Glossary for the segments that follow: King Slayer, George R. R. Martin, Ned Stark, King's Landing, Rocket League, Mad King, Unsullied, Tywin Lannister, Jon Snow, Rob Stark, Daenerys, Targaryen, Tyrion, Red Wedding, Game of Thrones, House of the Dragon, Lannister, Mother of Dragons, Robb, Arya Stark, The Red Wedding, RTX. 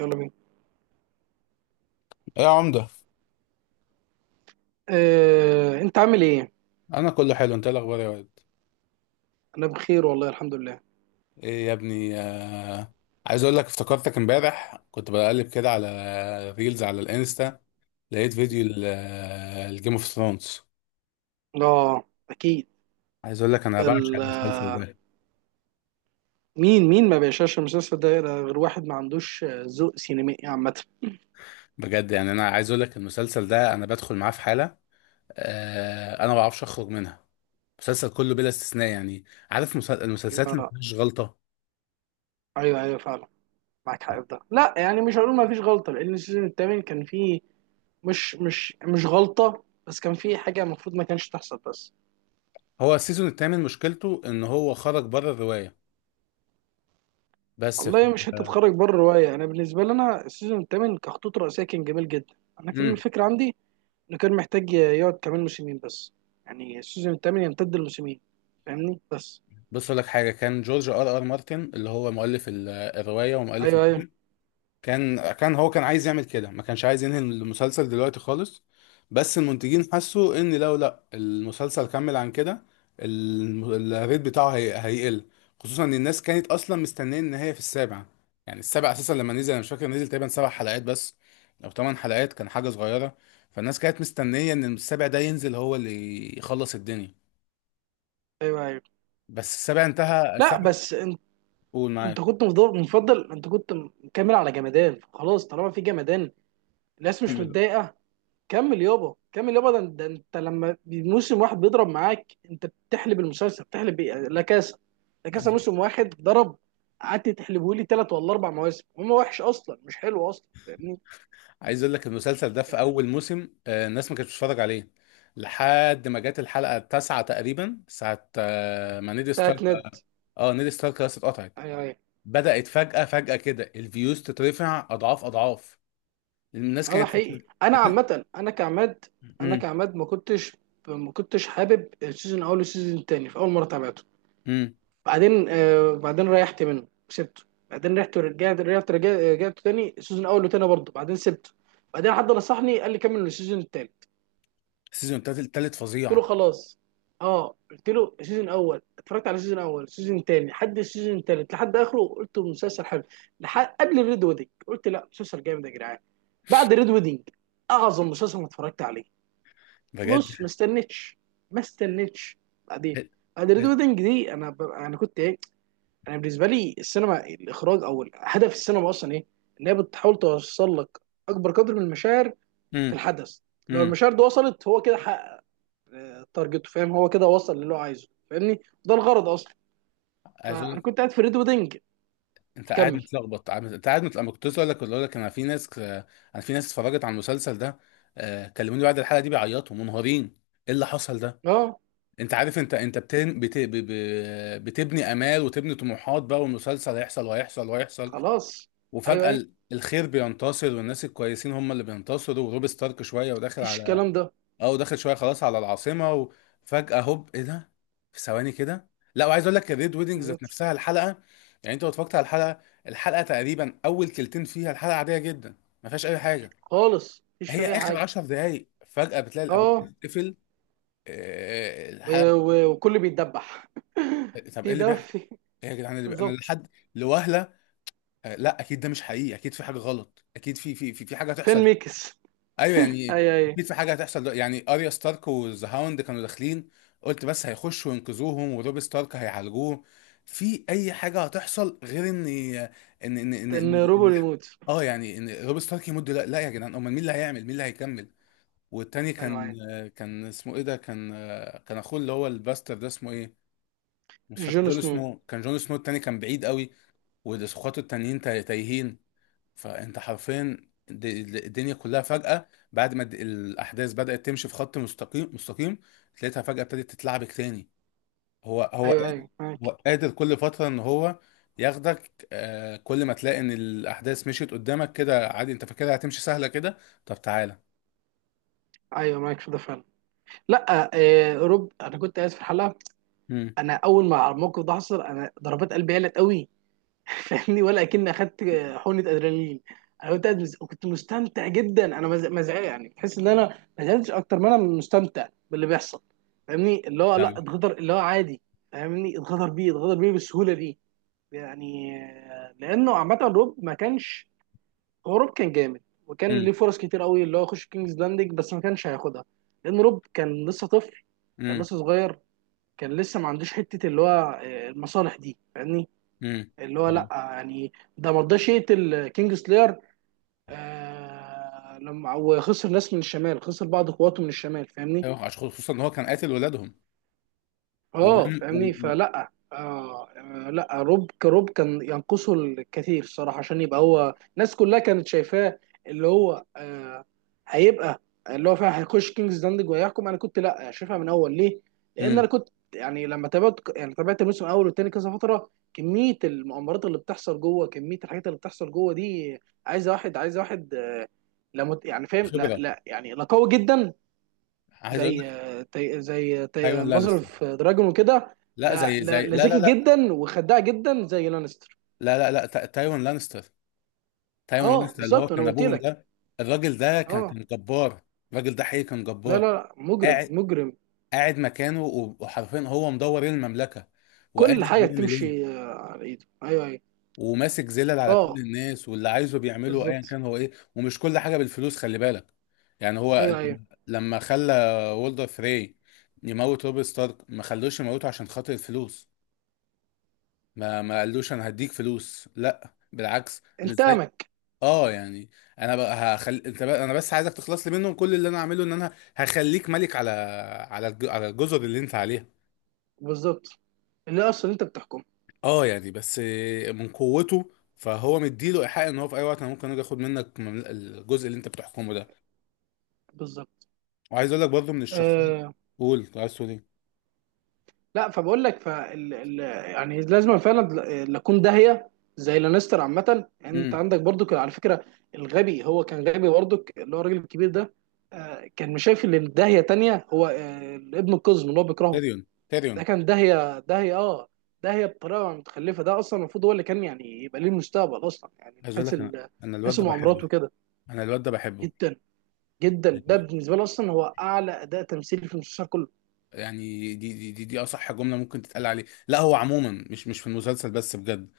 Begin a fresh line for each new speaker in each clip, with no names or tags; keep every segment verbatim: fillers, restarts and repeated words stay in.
يلا بينا.
إيه يا عمدة؟
آه، انت عامل ايه؟
انا كله حلو، انت إيه الاخبار يا واد؟
انا بخير والله الحمد لله.
ايه يا ابني آه... عايز اقول لك افتكرتك امبارح، كنت بقلب كده على ريلز على الانستا، لقيت فيديو الجيم اوف ثرونز.
اه اكيد.
عايز اقول لك انا بعشق
ال-
المسلسل ده.
مين مين ما بيشاش المسلسل ده غير واحد ما عندوش آه، ذوق سينمائي عامه.
بجد، يعني انا عايز اقول لك المسلسل ده انا بدخل معاه في حالة آه... انا ما بعرفش اخرج منها. المسلسل كله بلا استثناء، يعني عارف، مسل... المسلسلات
لا
اللي ما
لا.
فيهاش غلطة.
ايوه ايوه فعلا. معاك حق في ده. لا يعني مش هقول ما فيش غلطه لان السيزون الثامن كان فيه مش مش مش غلطه، بس كان فيه حاجه المفروض ما كانش تحصل بس.
هو السيزون الثامن مشكلته ان هو خرج بره الرواية، بس ف...
والله مش هتتخرج بره الروايه. انا بالنسبه لي انا السيزون الثامن كخطوط رئيسيه كان جميل جدا. انا كان الفكره عندي انه كان محتاج يقعد كمان موسمين بس. يعني السيزون الثامن يمتد لموسمين فاهمني بس.
بص اقول لك حاجه. كان جورج ار ار مارتن اللي هو مؤلف ال- الروايه ومؤلف
ايوه ايوه.
الفيلم، كان كان هو كان عايز يعمل كده، ما كانش عايز ينهي المسلسل دلوقتي خالص، بس المنتجين حسوا ان لو لا المسلسل كمل عن كده الم- الريت بتاعه هي... هيقل، خصوصا ان الناس كانت اصلا مستنيه النهايه في السابع. يعني السابع اساسا لما نزل انا مش فاكر، نزل تقريبا سبع حلقات بس او ثمان حلقات، كان حاجه صغيره. فالناس كانت مستنيه ان السابع ده ينزل هو اللي يخلص الدنيا.
ايوه ايوه.
بس السابع انتهى
لا
السابع.
بس انت
قول
انت
معاك.
كنت مفضل, مفضل، انت كنت مكمل على جمدان خلاص طالما في جمدان الناس مش
كمل.
متضايقه. كمل يابا كمل يابا. ده, ده انت لما موسم واحد بيضرب معاك انت بتحلب المسلسل بتحلب إيه؟ لا كاسا. لا كاسا موسم واحد ضرب، قعدت تحلبه لي ثلاث ولا اربع مواسم هو وحش اصلا مش حلو اصلا فاهمني
عايز اقول لك المسلسل ده في
يعني.
اول موسم آه، الناس ما كانتش بتتفرج عليه لحد ما جت الحلقه التاسعه تقريبا، ساعه آه، ما نيد ستارك.
بتاعت ند.
اه، نيد ستارك خلاص اتقطعت.
ايوه ايوه.
بدات فجاه فجاه كده الفيوز تترفع اضعاف اضعاف. الناس
اه ده
كانت.
حقيقي. انا عامه انا كعماد، انا
امم.
كعماد ما كنتش، ما كنتش حابب السيزون الاول والسيزون التاني في اول مره تابعته.
امم.
بعدين آه بعدين ريحت منه سبته. بعدين رحت ورجعت رجعت رجعت رجعت تاني السيزون الاول وتاني برضه بعدين سبته. بعدين حد نصحني قال لي كمل السيزون التالت.
السيزون التالت، التالت
قلت له
فظيع.
خلاص. اه قلت له السيزون الاول، اتفرجت على السيزون الاول السيزون التاني لحد السيزون التالت لحد اخره، قلت مسلسل حلو لحد قبل الريد ويدنج. قلت لا مسلسل جامد يا جدعان. بعد الريد ويدنج اعظم مسلسل ما اتفرجت عليه.
بجد.
بص ما استنتش، ما استنتش. بعدين بعد ريد ويدنج دي انا ب... انا كنت ايه؟ انا بالنسبه لي السينما، الاخراج، او ال- هدف السينما اصلا ايه؟ ان هي بتحاول توصل لك اكبر قدر من المشاعر في
امم.
الحدث. لو
امم.
المشاعر دي وصلت هو كده حقق تارجته فاهم، هو كده وصل للي هو عايزه فاهمني. ده الغرض اصلا. فانا كنت قاعد في ريد ويدنج.
انت قاعد
كمل.
متلخبط، عم- انت قاعد متلخبط، انا كنت لسه اقول لك اقول لك انا في ناس انا في ناس اتفرجت على المسلسل ده، آه، كلموني بعد الحلقه دي بيعيطوا منهارين. ايه اللي حصل ده؟
اه
انت عارف، انت انت بتن... بت... ب... ب... بتبني امال وتبني طموحات بقى، والمسلسل هيحصل وهيحصل وهيحصل،
خلاص. ايوه
وفجاه
ايوه.
ال- الخير بينتصر، والناس الكويسين هم اللي بينتصروا، وروب ستارك شويه وداخل
مفيش
على.
الكلام ده.
اه، ودخل شويه خلاص على العاصمه، وفجاه هوب، ايه ده؟ في ثواني كده. لا، وعايز اقول لك الريد ويدنج ذات
بالظبط.
نفسها الحلقه. يعني انت لو اتفرجت على الحلقه، الحلقه تقريبا اول كلتين فيها الحلقه عاديه جدا، ما فيهاش اي حاجه.
خالص مفيش في
هي
اي
اخر
حاجه.
عشرة دقائق فجاه بتلاقي الابواب
اه
بتتقفل، آه،
و-
الحلقه.
و- وكل بيتدبح.
طب ايه
في
اللي
ده
بيحصل؟
في.
ايه يا جدعان اللي بي... انا
بالظبط.
لحد لوهله آه، لا، اكيد ده مش حقيقي، اكيد في حاجه غلط، اكيد في في في, في حاجه
فين
هتحصل.
ميكس.
ايوه يعني،
ايوه ايوه.
اكيد في حاجه هتحصل، دل- يعني اريا ستارك والذا هاوند كانوا داخلين، قلت بس هيخشوا وينقذوهم وروب ستارك هيعالجوه، في اي حاجه هتحصل غير ان ان ان ان,
ان
إن...
روبو
إن...
يموت.
اه يعني ان روب ستارك يمد. لا، لا يا جدعان، امال مين اللي هيعمل، مين اللي هيكمل. والتاني
ايوه
كان،
ايوه.
كان اسمه ايه ده؟ كان كان اخوه اللي هو الباستر ده اسمه ايه؟ مش فاكر،
جون
جون
سنو.
سنو كان، جون سنو التاني كان بعيد قوي، واخواته التانيين تايهين. فانت حرفيا د- الدنيا كلها فجأة بعد ما الد- الاحداث بدأت تمشي في خط مستقيم مستقيم، تلاقيها فجأة ابتدت تتلعبك تاني. هو هو
ايوه
قادر،
ايوه
هو
معاك.
قادر كل فترة ان هو ياخدك. آه كل ما تلاقي ان الاحداث مشيت قدامك كده عادي، انت فاكرها هتمشي سهلة كده، طب تعالى.
ايوه معاك في ده فعلا. لا آه روب انا كنت قاعد في الحلقه.
امم.
انا اول ما الموقف ده حصل انا ضربات قلبي قلت قوي فاهمني، ولا اكن اخدت حقنه ادرينالين. انا كنت قاعد مز- كنت مستمتع جدا، انا مز- مزعج يعني، تحس ان انا ما زعلتش اكتر ما انا مستمتع باللي بيحصل فاهمني. اللي هو لا
فاهمك.
اتغدر، اللي هو عادي فاهمني، اتغدر بيه، اتغدر بيه بالسهوله دي. يعني آه، لانه عامه روب ما كانش، هو روب كان جامد. وكان
امم.
ليه فرص كتير قوي اللي هو يخش كينجز لاندنج بس ما كانش هياخدها. لان روب كان لسه طفل، كان
امم.
لسه صغير، كان لسه ما عندوش حته اللي هو آه، المصالح دي فاهمني.
امم.
اللي هو لا
فاهم.
يعني. ده ما رضاش يقتل كينج سلاير آه لما وخسر ناس من الشمال، خسر بعض قواته من الشمال فاهمني.
ايوه، عشان خصوصا ان هو كان قاتل ولادهم
اه
ودم و...
فاهمني
و...
فلا آه آه، لا روب كروب كان ينقصه الكثير الصراحه عشان يبقى هو، الناس كلها كانت شايفاه اللي هو آه هيبقى اللي هو فعلا هيخش كينجز داندج وهيحكم. انا كنت لا شايفها من اول ليه؟ لان انا
امم.
كنت يعني لما تابعت، يعني تابعت الموسم الاول والتاني كذا فتره، كميه المؤامرات اللي بتحصل جوه، كميه الحاجات اللي بتحصل جوه دي. عايزه واحد عايزه واحد آه، لا مت- يعني فاهم. لا
خبرة.
لا يعني لا قوي جدا.
عايز اقول
زي
لك.
تي... زي
ايوه،
تي...
لانستر.
مظرف دراجون وكده.
لا،
لا
زي
لا
زي
لا
لا لا
ذكي
لا
جدا وخداع جدا زي لانستر.
لا لا لا تا- تايوان لانستر. تايوان
اه
لانستر اللي هو
بالظبط انا
كان
قلت
ابوهم
لك.
ده. الراجل ده كان
اه.
كان جبار. الراجل ده حقيقي كان
لا
جبار.
لا لا مجرم
قاعد.
مجرم.
قاعد مكانه و- وحرفيا هو مدور إيه المملكه، وقادر
كل حاجه
بيعمل
تمشي
ايه،
آه، على ايده. ايوه ايوه.
وماسك زلل على كل
اه
الناس، واللي عايزه بيعمله ايا
بالظبط.
كان هو ايه، ومش كل حاجه بالفلوس، خلي بالك. يعني هو
ايوه ايوه
لما لما خلى وولدر فري يموت روب ستارك، ما خلوش يموته عشان خاطر الفلوس. ما ما قالوش انا هديك فلوس، لا، بالعكس، مش زي،
انتقامك.
اه يعني انا بقى، هخل... انت بقى... انا بس عايزك تخلص لي منهم، كل اللي انا هعمله ان انا هخليك ملك على على الج... على الجزر اللي انت عليها،
بالظبط. اللي اصلا انت بتحكم.
اه يعني، بس من قوته. فهو مديله ايحاء ان هو في اي وقت انا ممكن اجي اخد منك ممل- الجزء اللي انت بتحكمه ده.
بالظبط.
وعايز اقول لك برضه من الشخصيات،
آه،
قول كنت عايز تقول ايه.
لا فبقول لك فال... ال... يعني لازم فعلا لا اكون داهيه زي لانستر عامه. انت
امم.
عندك برضو كان على فكره الغبي، هو كان غبي برضو اللي هو الراجل الكبير ده آه، كان مش شايف ان داهيه تانية هو آه، ابن القزم اللي هو بيكرهه،
تيريون
ده
تيريون.
كان داهيه داهيه اه، داهيه بطريقه متخلفه. ده اصلا المفروض هو اللي كان يعني يبقى ليه المستقبل اصلا، يعني من
عايز اقول
حيث
لك
ال...
انا،
من
انا الواد
حيث
ده
المؤامرات
بحبه.
وكده.
انا الواد ده بحبه.
جدا جدا، ده
يعني.
بالنسبه لي اصلا هو اعلى اداء تمثيلي في المسلسل كله.
يعني دي دي دي, دي اصح جمله ممكن تتقال عليه، لا هو عموما مش مش في المسلسل بس بجد.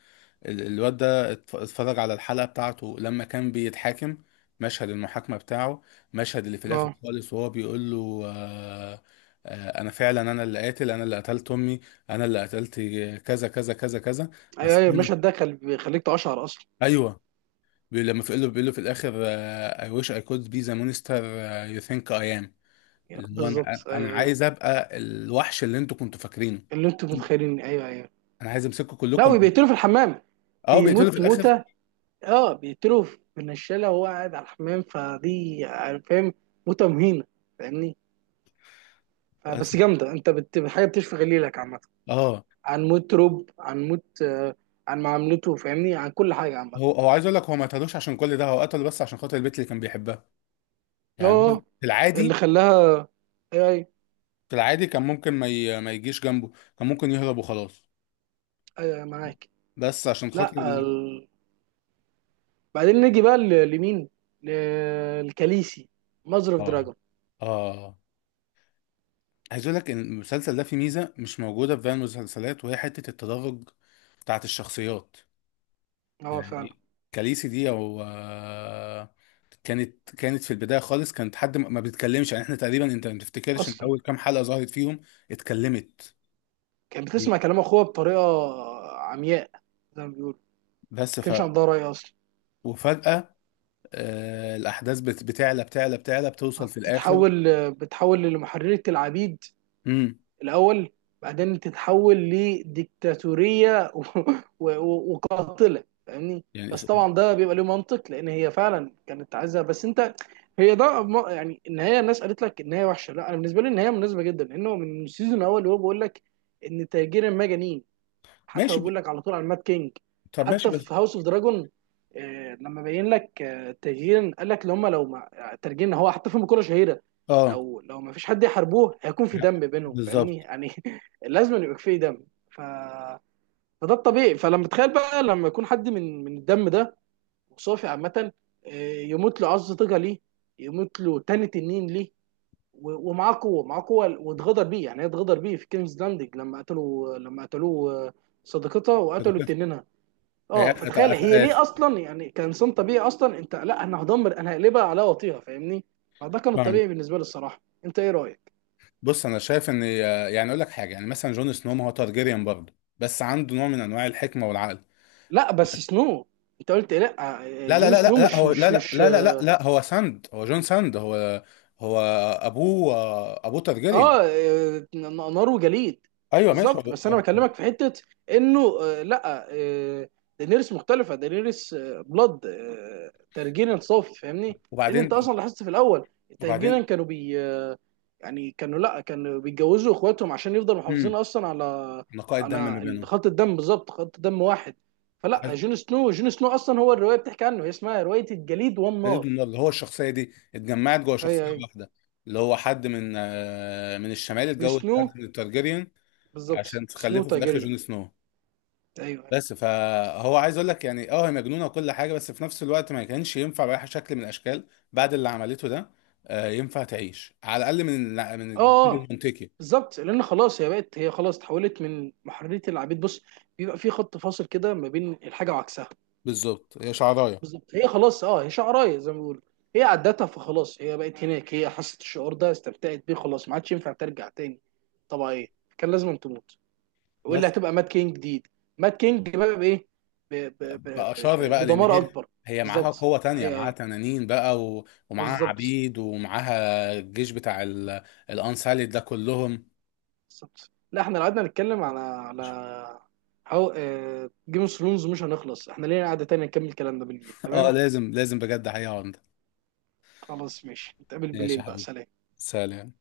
ال- الواد ده اتف- اتفرج على الحلقة بتاعته لما كان بيتحاكم. مشهد المحاكمة بتاعه، مشهد اللي في الآخر
اه.
خالص وهو بيقول له آه آه أنا فعلا، أنا اللي قاتل، أنا اللي قتلت أمي، أنا اللي قتلت كذا كذا كذا كذا.
ايوه
بس
ايوه المشهد ده خل... بيخليك تقشعر اصلا.
أيوه. بي- لما في- بيقول له بيقول له في الآخر آه I wish I could be the monster آه, you think I am،
أيوة،
اللي هو أنا
بالظبط
أنا
ايوه ايوه.
عايز أبقى الوحش اللي أنتوا كنتوا فاكرينه.
اللي انتم متخيلين ايوه ايوه.
أنا عايز أمسككم
لا
كلكم.
وبيقتلوا في الحمام.
اه، بيقتلوا في
بيموت
الآخر.
موته، اه بيقتلوا بالنشاله وهو قاعد على الحمام، فدي يعني فاهم، موته مهينه فاهمني.
بس.
فبس جامده، انت بت... حاجه بتشفي غليلك عامه.
اه.
عن موت روب، عن موت آه عن معاملته فاهمني، عن كل حاجه عامه.
هو هو عايز اقول لك، هو ما اتهدوش عشان كل ده، هو قتله بس عشان خاطر البنت اللي كان بيحبها. يعني هو
اه.
في
اللي
العادي،
خلاها. ايوه ايوه.
في العادي كان ممكن ما ي... ما يجيش جنبه، كان ممكن يهرب وخلاص،
ايوه معاك.
بس عشان خاطر
لا
ال-
ال... بعدين نيجي بقى ل- لمين؟ ل- لكاليسي. ماذر اوف
اه،
دراجون.
اه. عايز اقول لك ان المسلسل ده فيه ميزه مش موجوده في باقي المسلسلات، وهي حته التدرج بتاعت الشخصيات.
اه فعلا
يعني كاليسي دي او آه، كانت كانت في البدايه خالص، كانت حد ما ما بيتكلمش، يعني احنا تقريبا انت ما تفتكرش ان
اصلا.
اول كام حلقه ظهرت فيهم اتكلمت.
كانت بتسمع كلام اخوها بطريقه عمياء زي ما بيقولوا، ما
بس، ف
كانش عندها راي اصلا.
وفجأة آه الأحداث بت- بتعلى بتعلى بتعلى بتوصل في الآخر.
بتتحول، بتتحول لمحررة العبيد
امم.
الاول، بعدين تتحول لديكتاتوريه و... و... وقاتله فاهمني.
يعني
بس
إس-
طبعا ده بيبقى له منطق لان هي فعلا كانت عايزه، بس انت هي ده م- يعني النهايه، الناس قالت لك النهايه وحشه. لا انا بالنسبه لي النهايه مناسبه جدا، لانه من السيزون الاول وهو بيقول لك ان تاجير المجانين، حتى هو
ماشي، ب...
بيقول لك على طول على المات كينج.
طب ماشي
حتى
بس.
في هاوس اوف دراجون لما بين لك آه، التغيير، قال لك لو هم لو ما ترجينا. هو حتى في مقولة شهيرة،
اه.
لو لو ما فيش حد يحاربوه هيكون في دم بينهم
بالظبط.
فاهمني، يعني لازم يبقى في دم. ف... فده الطبيعي، فلما تخيل بقى لما يكون حد من من الدم ده وصافي عامة آه، يموت له عظ طاقة ليه؟ يموت له تاني تنين ليه؟ و- ومعاه قوه، معاه قوه، واتغدر بيه يعني. هي اتغدر بيه في كينجز لاندنج لما قتلوا، لما قتلوه آه، صديقتها وقتلوا
شركات.
تنينها.
هي-
اه.
أت-
فتخيل
أت-
هي ليه
أت-
اصلا، يعني كانسان طبيعي اصلا انت، لا انا هدمر انا هقلبها على وطيها فاهمني. فده كان
فاهمك.
الطبيعي بالنسبه لي الصراحه. انت ايه رايك؟
بص أنا شايف إن آه، يعني أقول لك حاجة، يعني مثلا جون سنو ما هو تارجيريان برضه، بس عنده نوع من أنواع الحكمة والعقل.
لا بس سنو، انت قلت إيه؟ لا آه،
لا لا
جون
لا لا
سنو
لا،
مش
هو لا
مش
لا
مش.
لا لا لا، لا هو ساند، هو جون ساند، هو. هو أبوه آه، أبوه تارجيريان.
اه آه، نار وجليد.
أيوه ماشي
بالظبط، بس انا
هو-
بكلمك في حته انه آه لا آه دينيريس مختلفه، دينيريس آه بلاد آه ترجينا صافي فاهمني. لان انت
وبعدين.
اصلا لاحظت في الاول
وبعدين.
الترجينا كانوا بي آه يعني كانوا، لا كانوا بيتجوزوا اخواتهم عشان يفضلوا محافظين
امم.
اصلا على
نقاء الدم ما
على
بينهم.
خط الدم، بالظبط خط دم واحد. فلا جون سنو جون سنو اصلا هو الروايه بتحكي عنه، هي اسمها روايه الجليد
جديد
والنار.
من النار، اللي هو الشخصيه دي اتجمعت جوه شخصيه
ايوه ايوه.
واحده، اللي هو حد من آه، من الشمال
من
اتجوز
سنو.
حد من التارجيريان
بالظبط
عشان
سنو
تخلفه في الاخر
تايجيريا.
جون سنو.
ايوه أيوه.
بس فهو عايز اقول لك يعني، اه هي مجنونه وكل حاجه، بس في نفس الوقت ما كانش ينفع باي شكل من الاشكال بعد اللي عملته ده، آه، ينفع تعيش على الاقل من من
اه
الجيل
اه
المنطقي.
بالظبط، لان خلاص هي بقت، هي خلاص اتحولت من محرريه العبيد. بص بيبقى في خط فاصل كده ما بين الحاجه وعكسها.
بالظبط، هي شعرايه.
بالظبط هي خلاص اه، هي شعرايه زي ما بيقولوا، هي عدتها، فخلاص هي بقت هناك، هي حست الشعور ده استمتعت بيه، خلاص ما عادش ينفع ترجع تاني طبيعيه، كان لازم تموت. واللي
بس
هتبقى مات كينج جديد. مات كينج بقى بايه؟ ب- ب- ب-
بقى
ب-
شر
ب-
بقى لان
بدمار
هي
اكبر.
هي معاها
بالظبط
قوة تانية،
ايوه
معاها
ايوه.
تنانين بقى، و... ومعاها
بالظبط.
عبيد، ومعاها الجيش بتاع ال... الانساليد ده كلهم.
بالظبط. لا احنا لو قعدنا نتكلم على على هاو جيم اوف ثرونز مش هنخلص. احنا لينا قعدة تانية نكمل الكلام ده بالليل،
اه،
تمام؟
لازم لازم بجد حقيقة عمدة.
خلاص ماشي، نتقابل
ماشي
بالليل
يا
بقى.
حبيبي،
سلام.
سلام.